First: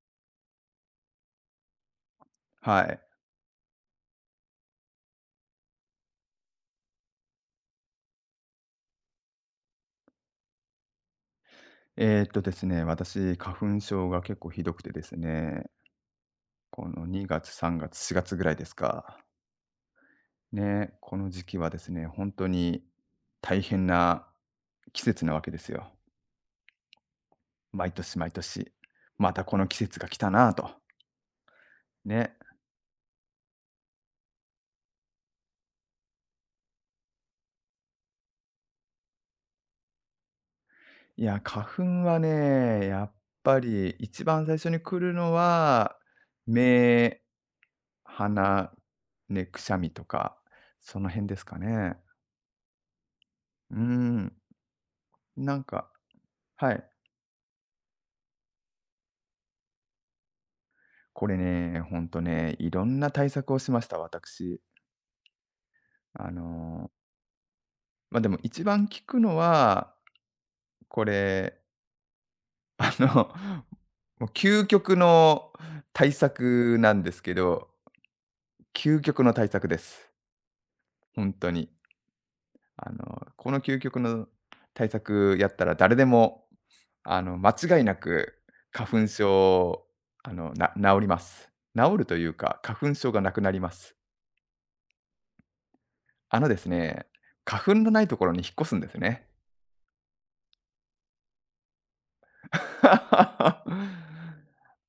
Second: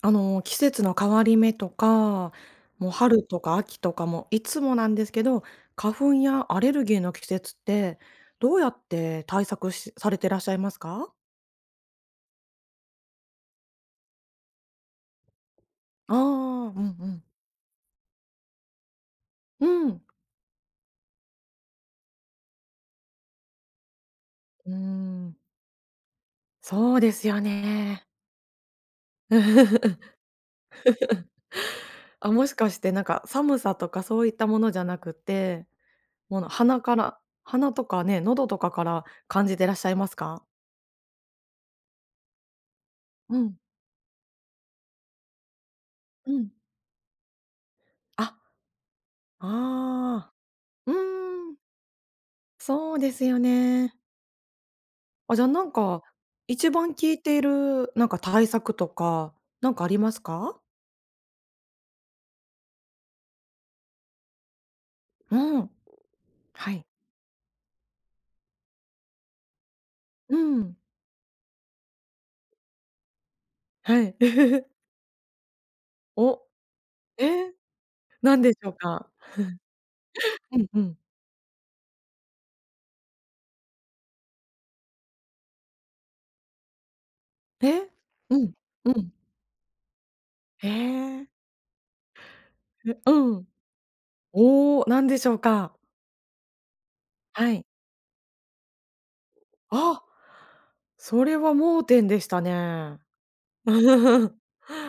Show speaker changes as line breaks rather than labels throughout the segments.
季節の変わり目とか、
は
もう
い。
春とか秋とかもいつもなんですけど、花粉やアレルギーの季節って、どうやって対策しされてらっしゃいますか？
ですね、私、花粉症が結構ひどくてですね、
ああー、う
こ
ん
の
うん。
2月、3月、4月ぐらいですか。
うん。
ね、この時期はですね、本当に大変な
うー
季節な
ん。
わけですよ。
そうですよ
毎
ね。
年毎年。またこの季節が来 たなぁと。
あ、
ね。
もしかして寒さとかそういったものじゃなくて、もう鼻とかね、喉とかから感じてらっしゃいますか？
いや、花粉はね、やっ
うん、うん。
ぱり一番最初に来るのは、
うん。
目、
あ、
鼻、ね、くしゃみと
ああ。
か、
う
その辺です
ー
か
ん。
ね。
そうですよ
う
ね。
ん。
あ、じゃあ
なんか、
一
はい。
番効いている対策とか、なんかありますか？
これね、ほんとね、いろんな対策をしました、私。
うん。
あ
はい。
の、でも一番効くのは、
うん。
これ、あの、
はい。
もう究 極の対
お、
策なんです
え
け
ー、
ど、
何でしょう
究
か？
極の対策です。
うんうん。
ほんとに。この究極の対策やったら誰でも、間違い
え？
なく
うん。う
花粉
ん。
症、
へえ
治りま
ー。
す。治るというか、花粉
え、
症がな
う
く
ん。
なります。
おーな何でしょうか？
あのですね、
は
花
い。
粉のないところに引っ越すんですね。
あ、それは盲点でした ね。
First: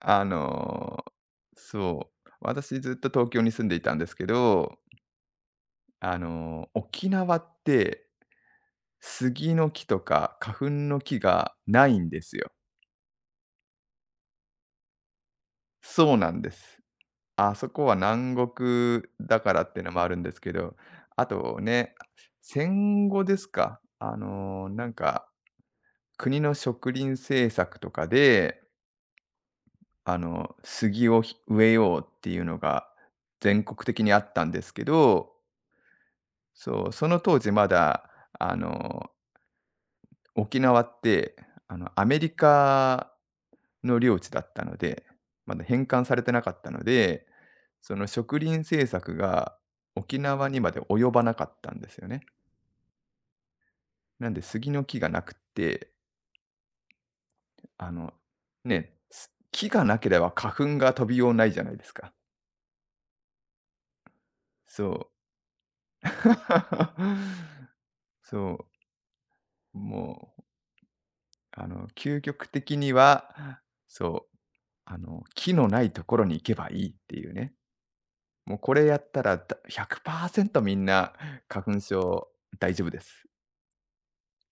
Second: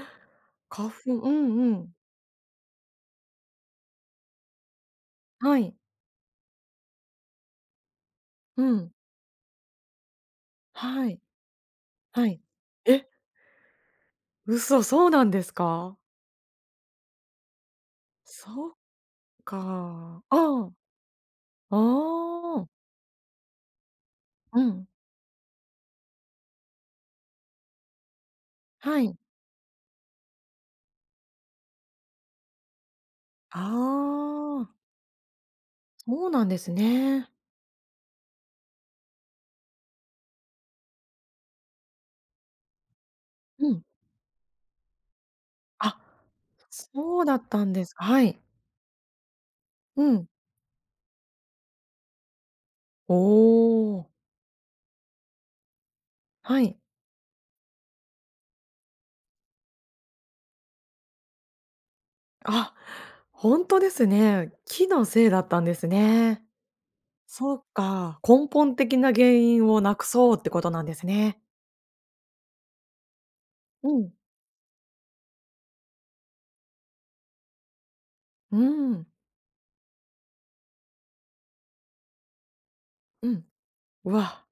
あ
花
の、
粉うんうん。
そう、私ずっと東京に住んでいたんですけど、
はい。
あの、沖縄って
うん。
杉の木とか花粉の
は
木
い。
がないんで
は
す
い。
よ。
え？嘘、そうなんですか？
そうなんです。あそこは南
そっ
国だか
か。
らっていうのもある
あ
んですけ
あ、
ど、あと
あ
ね、
あ、
戦後ですか、
うん、
国の植林政策とかで、
はい。
あの、杉を植えようっていうのが全
あ
国的にあったんです
あ、
けど、
そうなんです
そう、その
ね。
当時まだ、あの、沖縄って、あの、アメリカ
うん。
の領地だったので、まだ返
あ、
還されてなかったの
そ
で、
うだったんです
その
は
植
い。
林政策が
う
沖
ん。
縄にまで及ばなかったんですよね。
おお、
なんで杉の木がなくって、
はい。
あの、ね、木がなければ花粉が飛びようないじゃないですか。
あ、ほんとですね。木
そ
の
う。
せいだったんですね。そう か、根
そう。
本的な原因をなく
も
そうっ
う、
てことなんですね。
あの、究極的には、
うん、
そう、木のないところに行けばいいっていうね。も
う
う
ー
これや
ん、
ったら、だ100%みんな花粉症大丈夫です。
うん。うわ、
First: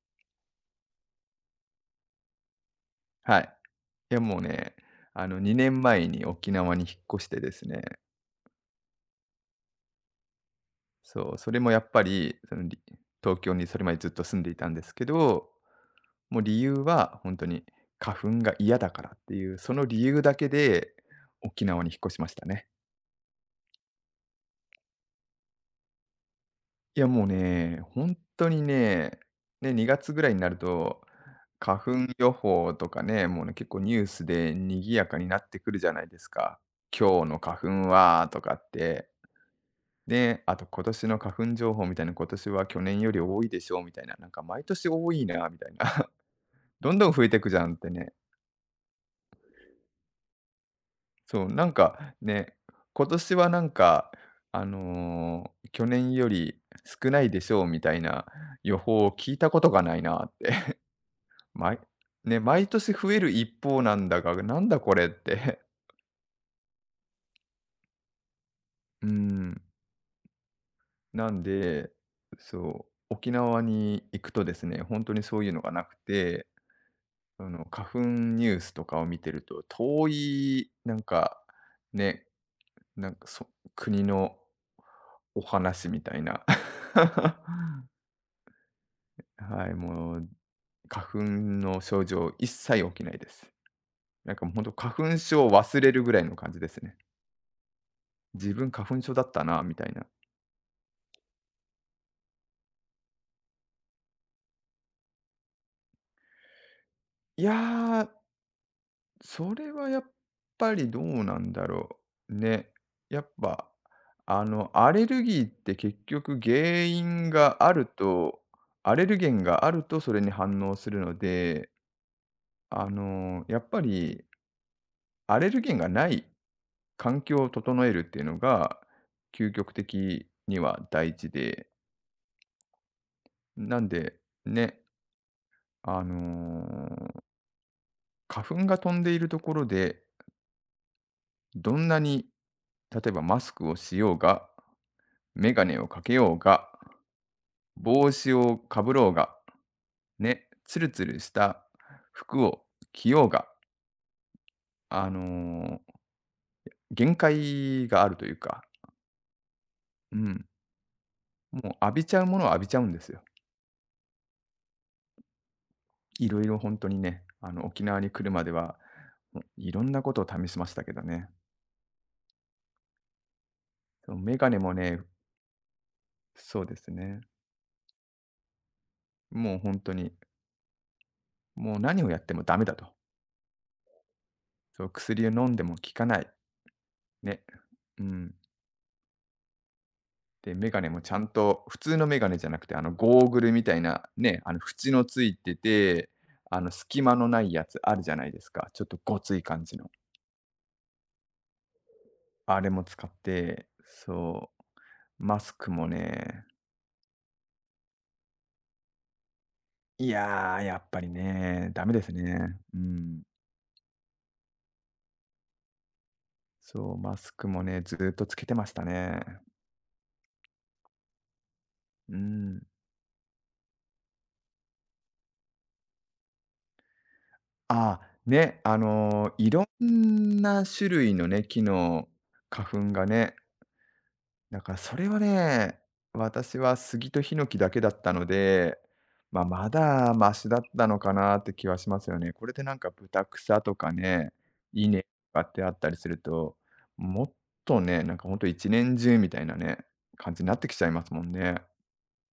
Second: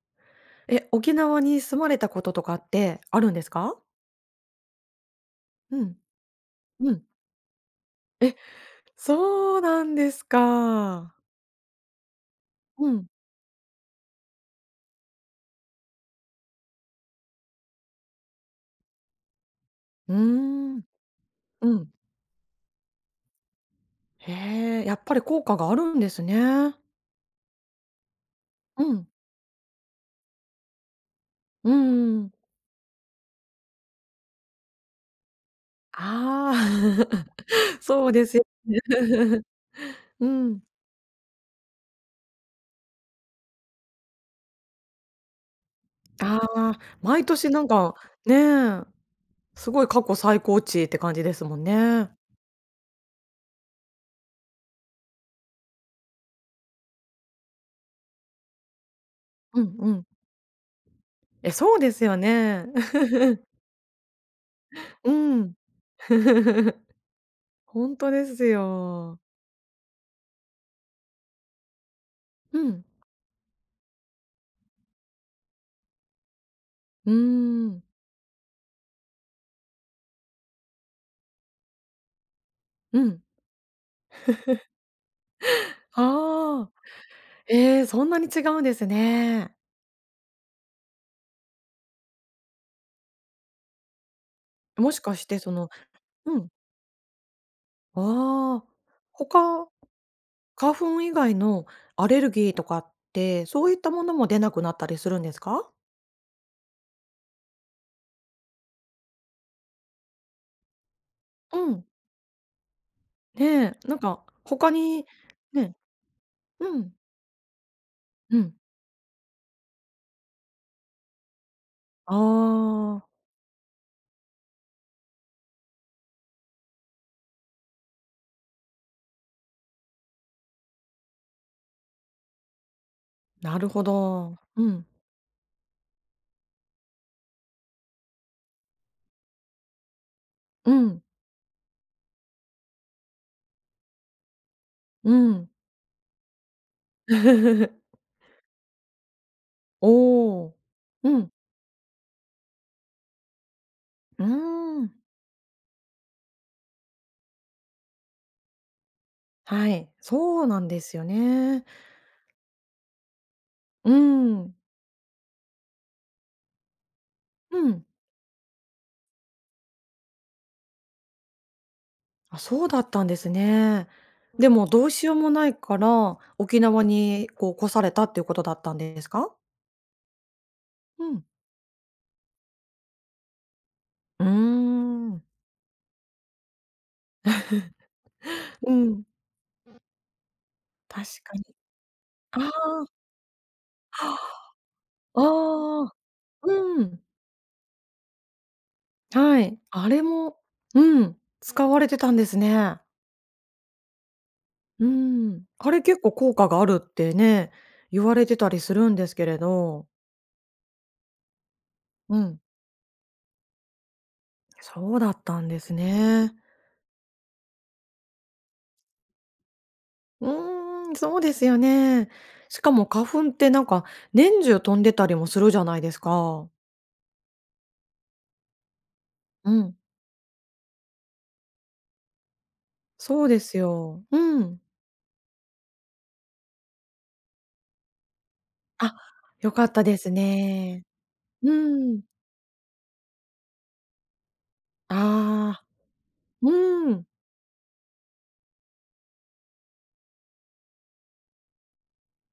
え、沖縄に住まれたこととかってあるん
は
です
い。
か？
いや、もうね、あの、2
う
年
ん、
前に沖縄に
う
引っ
ん。
越してですね、
え、そうなんですか。
そう、それもやっぱり、その、り
うん。
東京にそれまでずっと住んでいたんですけど、もう理由は本当に花粉が嫌だからっていう、その理
うー
由だけ
ん。
で沖
う
縄に
ん。
引っ越しましたね。
へえ、やっぱり効果があるんですね。
いや、もうね、本当に
うん、
ね、ね、2月ぐらいになると、
うん
花粉
うん
予報とかね、もうね、結構ニュースで賑やかになってくるじゃないです
あ
か。今日
あ、
の 花粉
そうで
は
す
と
よ
かっ
ね。
て、
う
で、あ
ん。
と今年の花粉情報みたいな、今年は去年より多いでしょうみたいな、なんか毎年多いなみたいな、
ああ、
どんどん増
毎
えてく
年
じ
な
ゃ
ん
んって
か、
ね。
ねえ、すごい過去最高値って感じで
そ
す
う、
もん
なん
ね。
かね、今年はなんか、去年より少ないでしょうみたいな予報を聞いたこ
う
と
ん
が
う
ない
ん。
なって。
え、そう
毎
ですよ
ね、
ね。
毎年増 える一方なんだが、なんだこれっ
うん。
て。
本当です
う
よ。
ん。なんで、
うん。
そう、沖縄に行くとですね、本当にそういうのがなくて、
うー
その、
ん。
花粉ニュースとかを見てると、遠いね、
う
なん
ん。
か、そ国のお話みたいな。
ああ。ええ、そんなに違うんですね。
はい、もう、花粉の症状一切起きないです。なんかもう本当
もし
花
か
粉
して
症を
その
忘れるぐらいの
うん、
感じですね。自
ああ、
分花粉症だったな
他、
みたいな。
花粉以外のアレルギーとかって、そういったものも出なくなったりするんですか？
いやー、それはやっぱりどうなんだ
うん、
ろう。ね。やっぱ、
ね、なんか
あの、
他
アレ
に
ルギーって
ね、
結局
う
原
ん、
因がある
う
と
ん。
アレルゲンがあるとそれに反応するので、
あ
あ
あ、
の、やっぱりアレルゲンがない環境を整えるっていうのが、究極的には大事で、
なる
な
ほ
んで、
ど。う
ね、
ん、
あの、花粉が飛んでいるところで、
うん、
どんなに例えばマスクをしようが、
うん。
メガネをかけようが、帽子をかぶろうが、
お
ね、
お、
ツルツ
う
ルし
ん、
た服を着ようが、
うーん、
あの、限界があるというか、
はい、
う
そ
ん、
うなんですよね。
もう浴びちゃうものは浴びちゃうんですよ。
うん、
いろいろ本当にね、あ
う
の、沖
ん。
縄に来るまでは、もういろんなことを試しましたけどね。
あ、そうだったんですね。
そのメガ
で
ネ
も
も
どう
ね、
しようもないから、
そ
沖
うで
縄
すね、
にこう越されたっていうことだったんですか？
もう本当に、
うん。
もう何をやってもダメだと。
うー
そう、
ん。
薬を飲んでも効かない、ね、うん。
うん、
で、メガネも
確
ちゃん
かに。
と普通のメガネ
あ
じゃなくて、あ
あ、
の、ゴーグルみたいな、ね、あの、縁のついて
ああ、
て、
う
隙
ん、
間のないやつあるじゃないですか。ちょっとごつ
は
い
い。
感じ
あ
の。
れもうん、使われてたんです
あれ
ね。
も使って、そう、
う
マ
ん。
スク
あれ
も
結構効
ね、
果があるってね、言われてたりするんですけれど。
いやー、やっぱりね、ダメです
うん、
ね。うん。
そうだったんですね。
そう、マスクもね、ずーっとつけてましたね。
うーん、そうですよね。
う
し
ん。
かも花粉って年中飛んでたりもするじゃないですか。
ああ、い
う
ろ
ん、
んな種類のね、木の花粉が
そう
ね、
ですよ。う
だ
ん。
からそれはね、私は杉とヒノキだけだったので、
あ、
まあ、
良か
ま
ったです
だマシだっ
ね。
たのかなっ
う
て気はしま
ん。
すよね。これでなんかブタとかね、イネとかっ
あ
て
あ、
あったりすると、
うん。
もっとね、なんかほんと一年中みたいなね、感じになってきちゃいますもんね。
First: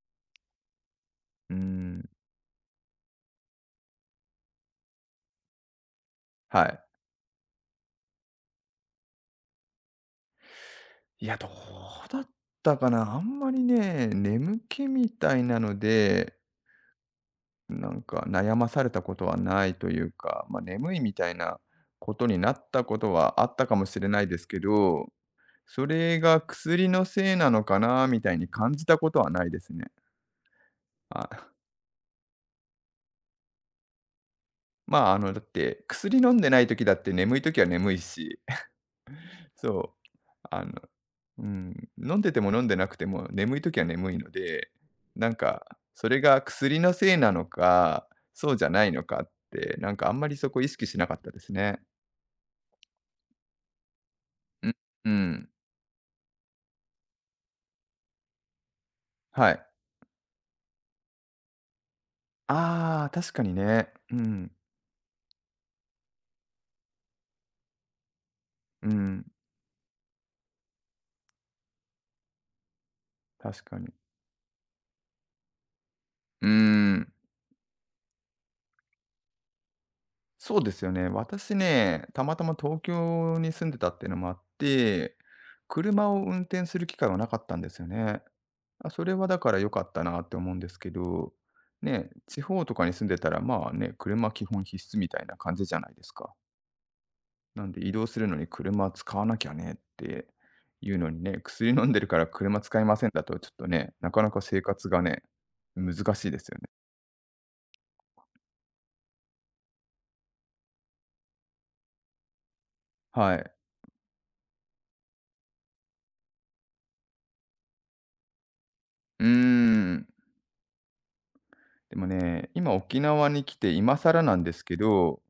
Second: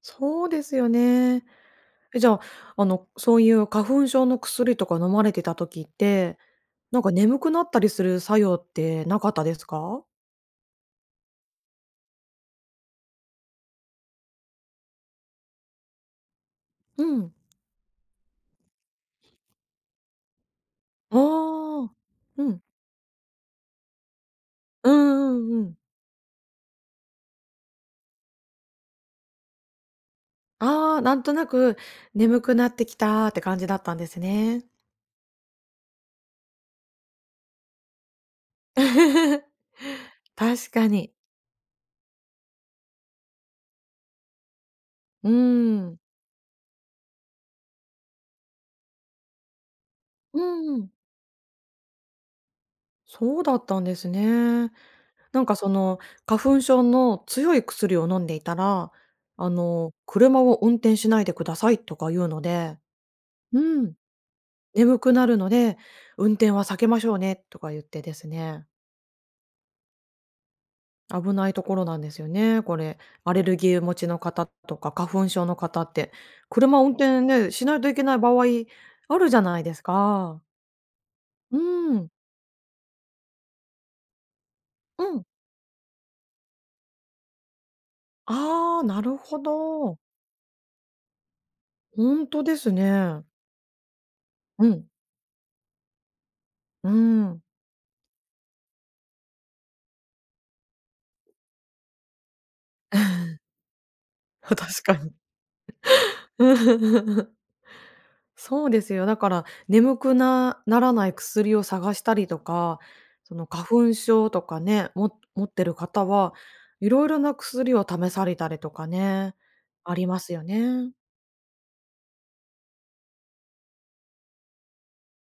そうですよね。
うん、
え、じゃあ、そういう花粉症の薬とか飲まれてた時って、
はい。
眠くなったりする作用ってなかったですか？
いや、どうだったかな、あんまりね、眠気みたいなので
うん。
なんか悩まされたことはないというか、まあ、眠いみたいな
ああ。
ことに
う
な
ん。
ったことはあったかもしれないですけ
うん
ど、
うんうん
それが薬のせいなのかなみたいに感じたことはないですね。
ああ、なんとな
あ、
く眠くなってきたって感じだったんですね。
まあ、あの、だって薬飲んでない時だって眠い時は眠いし、そう、あの、
確かに。
うん、飲んでても飲んでなくても眠い時は眠いので、な
う
んか
ん。
それが薬のせいなのか、そうじゃないのかって、なんかあんまり
う
そこ意識
ん。
しなかったですね。
そうだったんです
う
ね。
ん、う
なん
ん。
かその、花粉症の強い薬を飲んでいたら、
はい。
車を運転しないでくださいとか言うので、
ああ、確かに
う
ね。
ん、
うん、
眠くなるので、運転は避けましょうねとか言ってですね
うん、
危ないところなんですよね、これ。アレル
確か
ギー
に。
持ちの方とか、花粉症の方って、
うー
車運
ん、
転ね、しないといけない場合あるじゃないですか。
そうですよね。私
う
ね、
ん。
たまたま東京に住んでたっていうのもあっ
う
て、
ん。
車を運転する機会はなかったんですよね。
ああ、
あ、
な
それ
る
はだ
ほ
から良かっ
ど。
たなって思うんですけど、ね、
ほん
地
とで
方
す
とかに住んで
ね。
たら、まあね、車基本
うん。
必須みたいな感じじゃないですか。
うん。
なんで移動するのに車使わなきゃねっていうのにね、薬飲んでるから車使いませんだ とちょっとね、なかなか生
確
活
か
が
に。
ね、難しいですよね。
そうですよ。だから、眠くなならない薬を探したりとか、
は
その
い。
花粉症とかね、も持ってる方は、いろいろな薬を試されたりとか
うー
ね、あ
ん。
りますよね。
でもね、今沖縄に来て今更なんですけど、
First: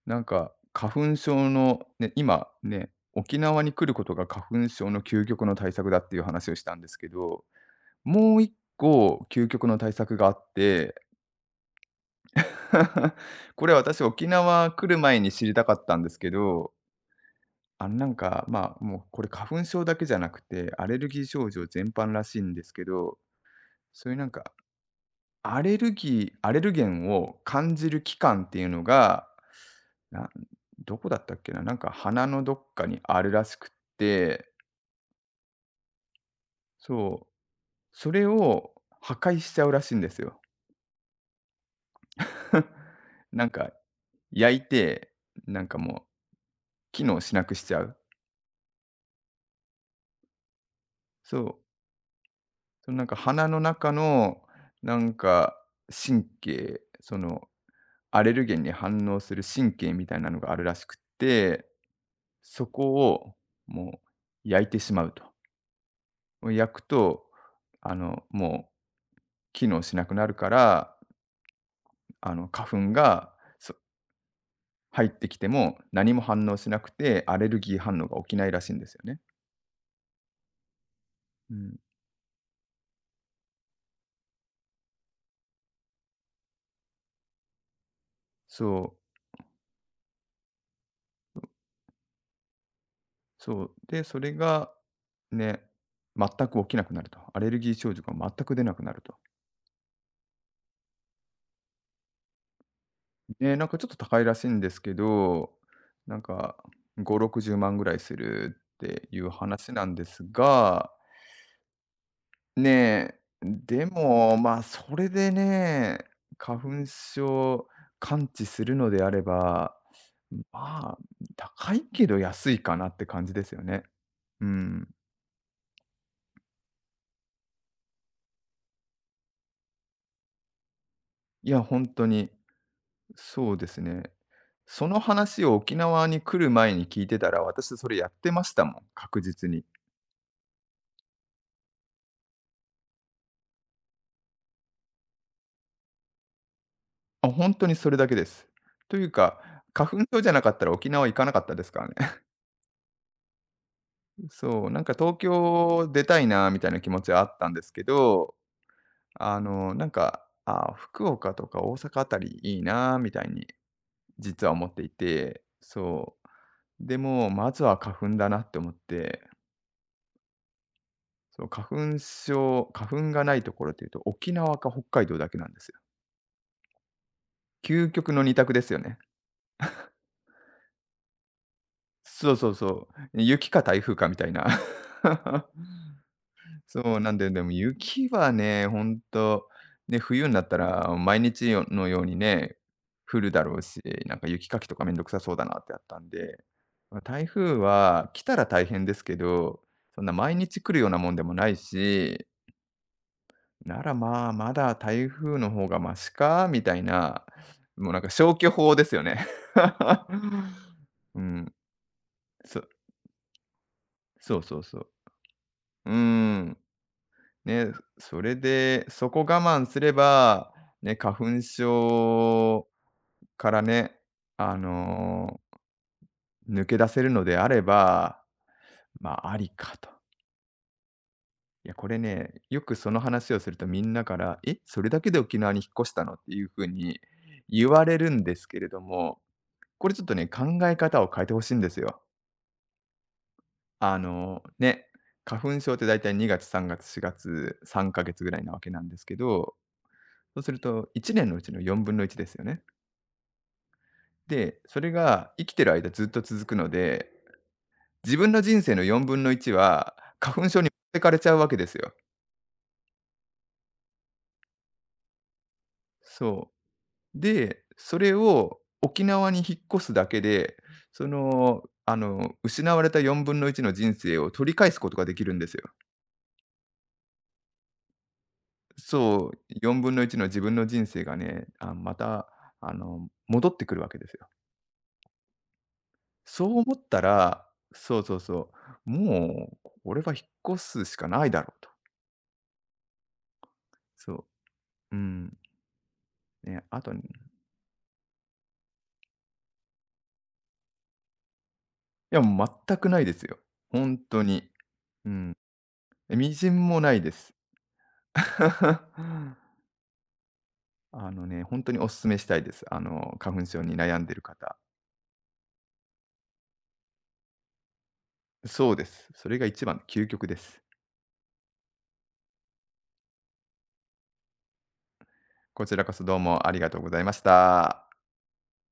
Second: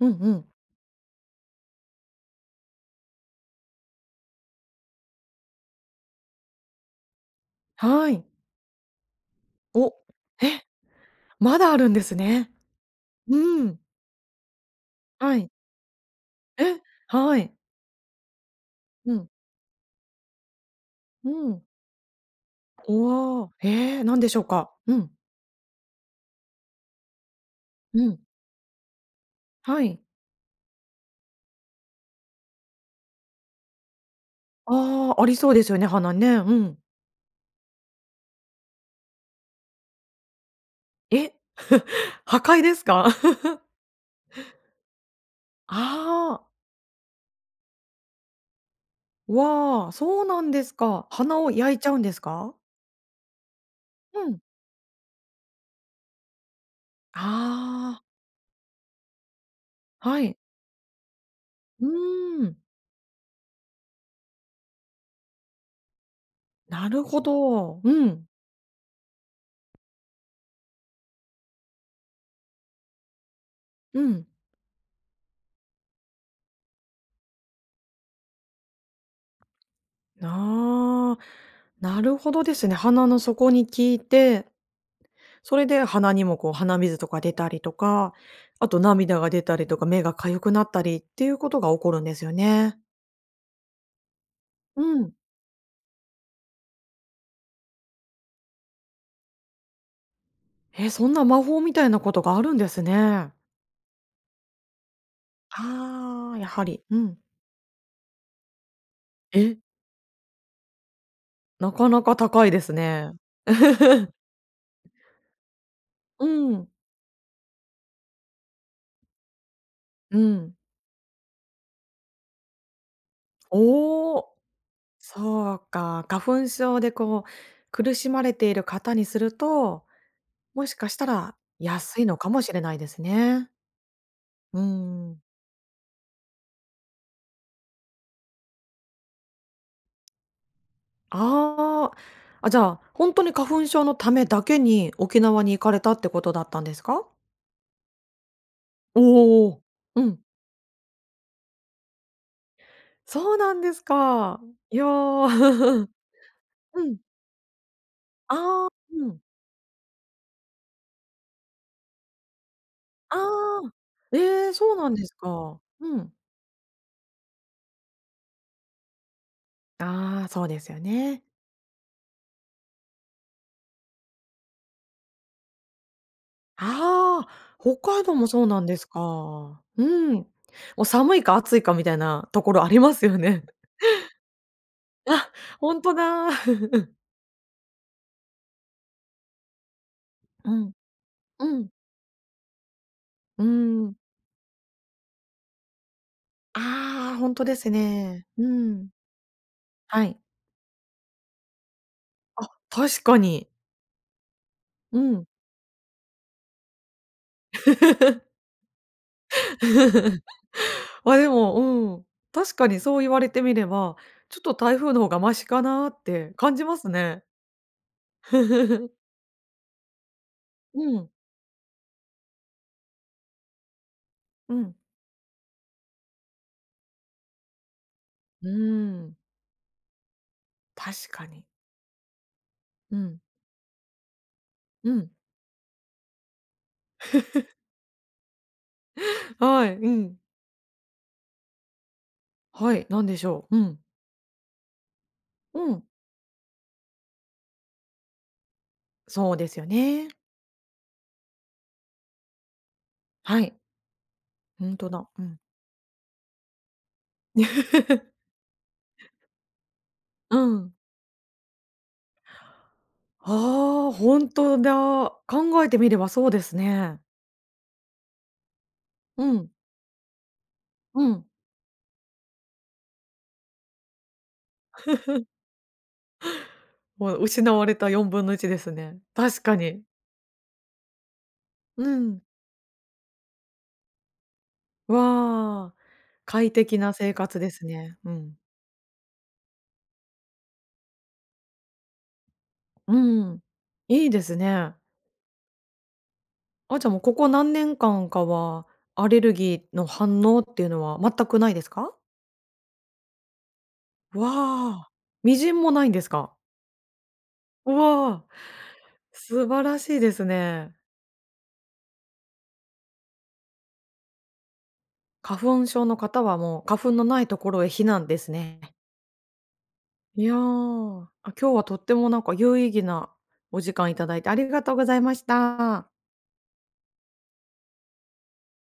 うん
なん
うん。
か花粉症の、ね、今ね、沖縄に来ることが花粉症の究極の対策だっていう話をしたんですけど、
はい。
もう一個究極の
お、
対策があっ
え、
て、
まだあるんですね。う
これ
ん。
私沖縄来る前に
は
知
い。
りたかったんですけど、
え、はい。
もう
う
これ
ん。
花粉症だけじゃなくて、アレルギー
う
症
ん。
状全般らしいんですけど、
おお、
そういう
何
な
で
ん
しょう
か、
か？うん。
アレルギーアレルゲンを感じる
う
器
ん。
官っていうのが、
はい。
などこだったっけな、なんか鼻のどっかにあるらしくって、
ああ、ありそうですよね、鼻ね。うん。
そう、それを破壊しちゃうらしいんですよ。
え、破壊です か？
なんか焼いて、なんかもう
ああ、
機能しなくしちゃう。
わあ、そうなんですか。鼻
そ
を
う。
焼いちゃうんですか？
そのなんか鼻の中
うん。
の、なんか神経、その
あ
アレルゲンに反応する神経み
あ、
た
は
いな
い。
のがあるらしくって、
うーん、
そこをもう焼いてしまうと。もう焼く
なるほ
と、
ど。
あ
う
の、
ん、
もう機能しなくなるから、花粉がそ
うん。
入ってきても何も反応しなくて、アレルギー反応が起きないらしいんですよね。
ああ、
うん。
なるほどですね。鼻の底に効いて、それで鼻にもこう鼻水とか出たりとか、あと
そう、
涙が出たりとか、目が痒くなったりっていうことが起こるんですよね。
そう。で、それが
うん。
ね、全く起きなくなると。アレルギー症状が全く出なくなると。
え、そんな魔法みたいなことがあるんですね。
ね、なんかちょっと高いらしいんですけど、なん
ああ、や
か
はり。う
5、
ん。
60万ぐらいするっていう
え？
話なんですが、
なかなか高いで
ね
すね。
え、で も、ま、それでね、
う
花
ん、
粉症完治するのであれば、
うん。
まあ、高いけど安いかなって感じですよね。
おお、
うん。
そうか。花粉症でこう、苦しまれている方にすると、もしかしたら
いや、本
安い
当
のか
に、
もしれないですね。
そうですね。
う
その
ん。
話を沖縄に来る前に聞いてたら、私それやってましたもん、確実に。
ああ、あ、じゃあ、本当に花粉症のためだけに沖縄に行かれたってことだったんですか？
あ、本当にそれだけです。というか、
おお
花粉
ー、うん。
症じゃなかったら沖縄行かなかったですからね。
そうなんです か。
そう、
い
なん
や
か東京
ー。
出たいなみたい な
う
気
ん。
持ちはあったんですけど、
ああ、うん。
あの、なんか、福岡とか大阪あたりいいなみ
あ
たいに
あ。え
実は
え、
思っ
そう
て
な
い
んです
て、
か。うん。
そう。でも、まずは花粉だなって思って、
ああ、そうですよね。
そう、花粉がないところっていうと、沖縄か北海道だけなんですよ。
ああ、北
究
海
極
道
の
も
二
そう
択
な
で
ん
す
で
よ
す
ね。
か。うん。もう寒いか暑いかみたいな
そう
と
そ
こ
う
ろあり
そ
ますよ
う。
ね。
雪か台風かみたいな。
あ、ほんとだ。
そう、なんで、でも雪はね、ほんと、ね、冬になっ
う
た
ん。
ら毎日
う
よ
ん。
のようにね、降るだ
うー
ろうし、
ん。
なんか雪かきとかめんどくさそうだなってあったんで、ま、
ああ、
台
ほんと
風
です
は来
ね。
た
う
ら大変
ん。
ですけど、そ
は
んな
い。
毎日来るようなもんでもないし、
あ、確かに。
なら、まあ、まだ
う
台
ん。
風の方がマシかみたいな、もうなんか消去法ですよね。
あ、
う
で
ん、
も、うん。確
そ
かにそう言われてみれば、
そ
ちょ
う
っと
そう
台
そう。
風の方がマシかな
うー
って感
ん。
じますね。
ね、それで、そこ我慢すれば、ね、
うん。
花粉症からね、
う
あ
ん。
の、抜け出せるのであれば、
うー
ま
ん、
あ、ありかと。
確かに。
いや、これね、よくそ
う
の
ん、
話をするとみんなから、「え、それ
う
だけ
ん。
で沖縄に引っ越したの？」っていう風に言われるんですけれども、
はい、
こ
う
れちょっと
ん。
ね、考え方を変えてほしいんですよ。
はい、何でしょう。うん。
あの、ね、花粉
う
症っ
ん。
てだいたい2月、3月、4月、3ヶ月ぐらいなわけなんですけ
そうで
ど、
すよね。
そうすると1年のうちの4分の1ですよね。
はい、
で、
ほん
それ
とだ。う
が
ん。
生きてる間ずっと続くので、自分 の人生の1/4は
う
花粉症に持
ん。
ってかれちゃうわけですよ。
ああ、ほんとだ。考えてみればそうで
そ
すね。
う。で、それを沖
う
縄に
ん、
引っ越すだけで、
う
そ
ん。
の、あの、失われた1分のいちの人生を取り返すことができるんですよ。
もう失われた1/4ですね。
そう、
確か
1
に。
分のいちの自分の人生がね、あ、
う
ま
ん。
た、あの、戻ってくるわけですよ。
わあ、
そう
快
思っ
適な
た
生活
ら
ですね。
そう
う
そう
ん。
そう、もう、俺は引っ越すしかないだろうと。
うん。いいで
そ
すね。
う。うん。ね、
あ、
あ
じゃ
と、
あ
い
もうここ何年間かは、アレルギーの反応っていうのは全くないですか？
や、もう全くないですよ。本当に。
わあ、
うん。
みじんもないんです
微
か？
塵もないです。
わあ、素晴らしいですね。
あのね、本当にお勧めしたいです。あの、花粉症に悩んでる方。
花粉症の方はもう花粉のないところへ避難ですね。
そうです。それが一番、究
い
極
や
です。
ー、あ、今日はとってもなんか有意義なお時間いただいてありがとうございまし
こちら
た。
こそどうもありがとうございました。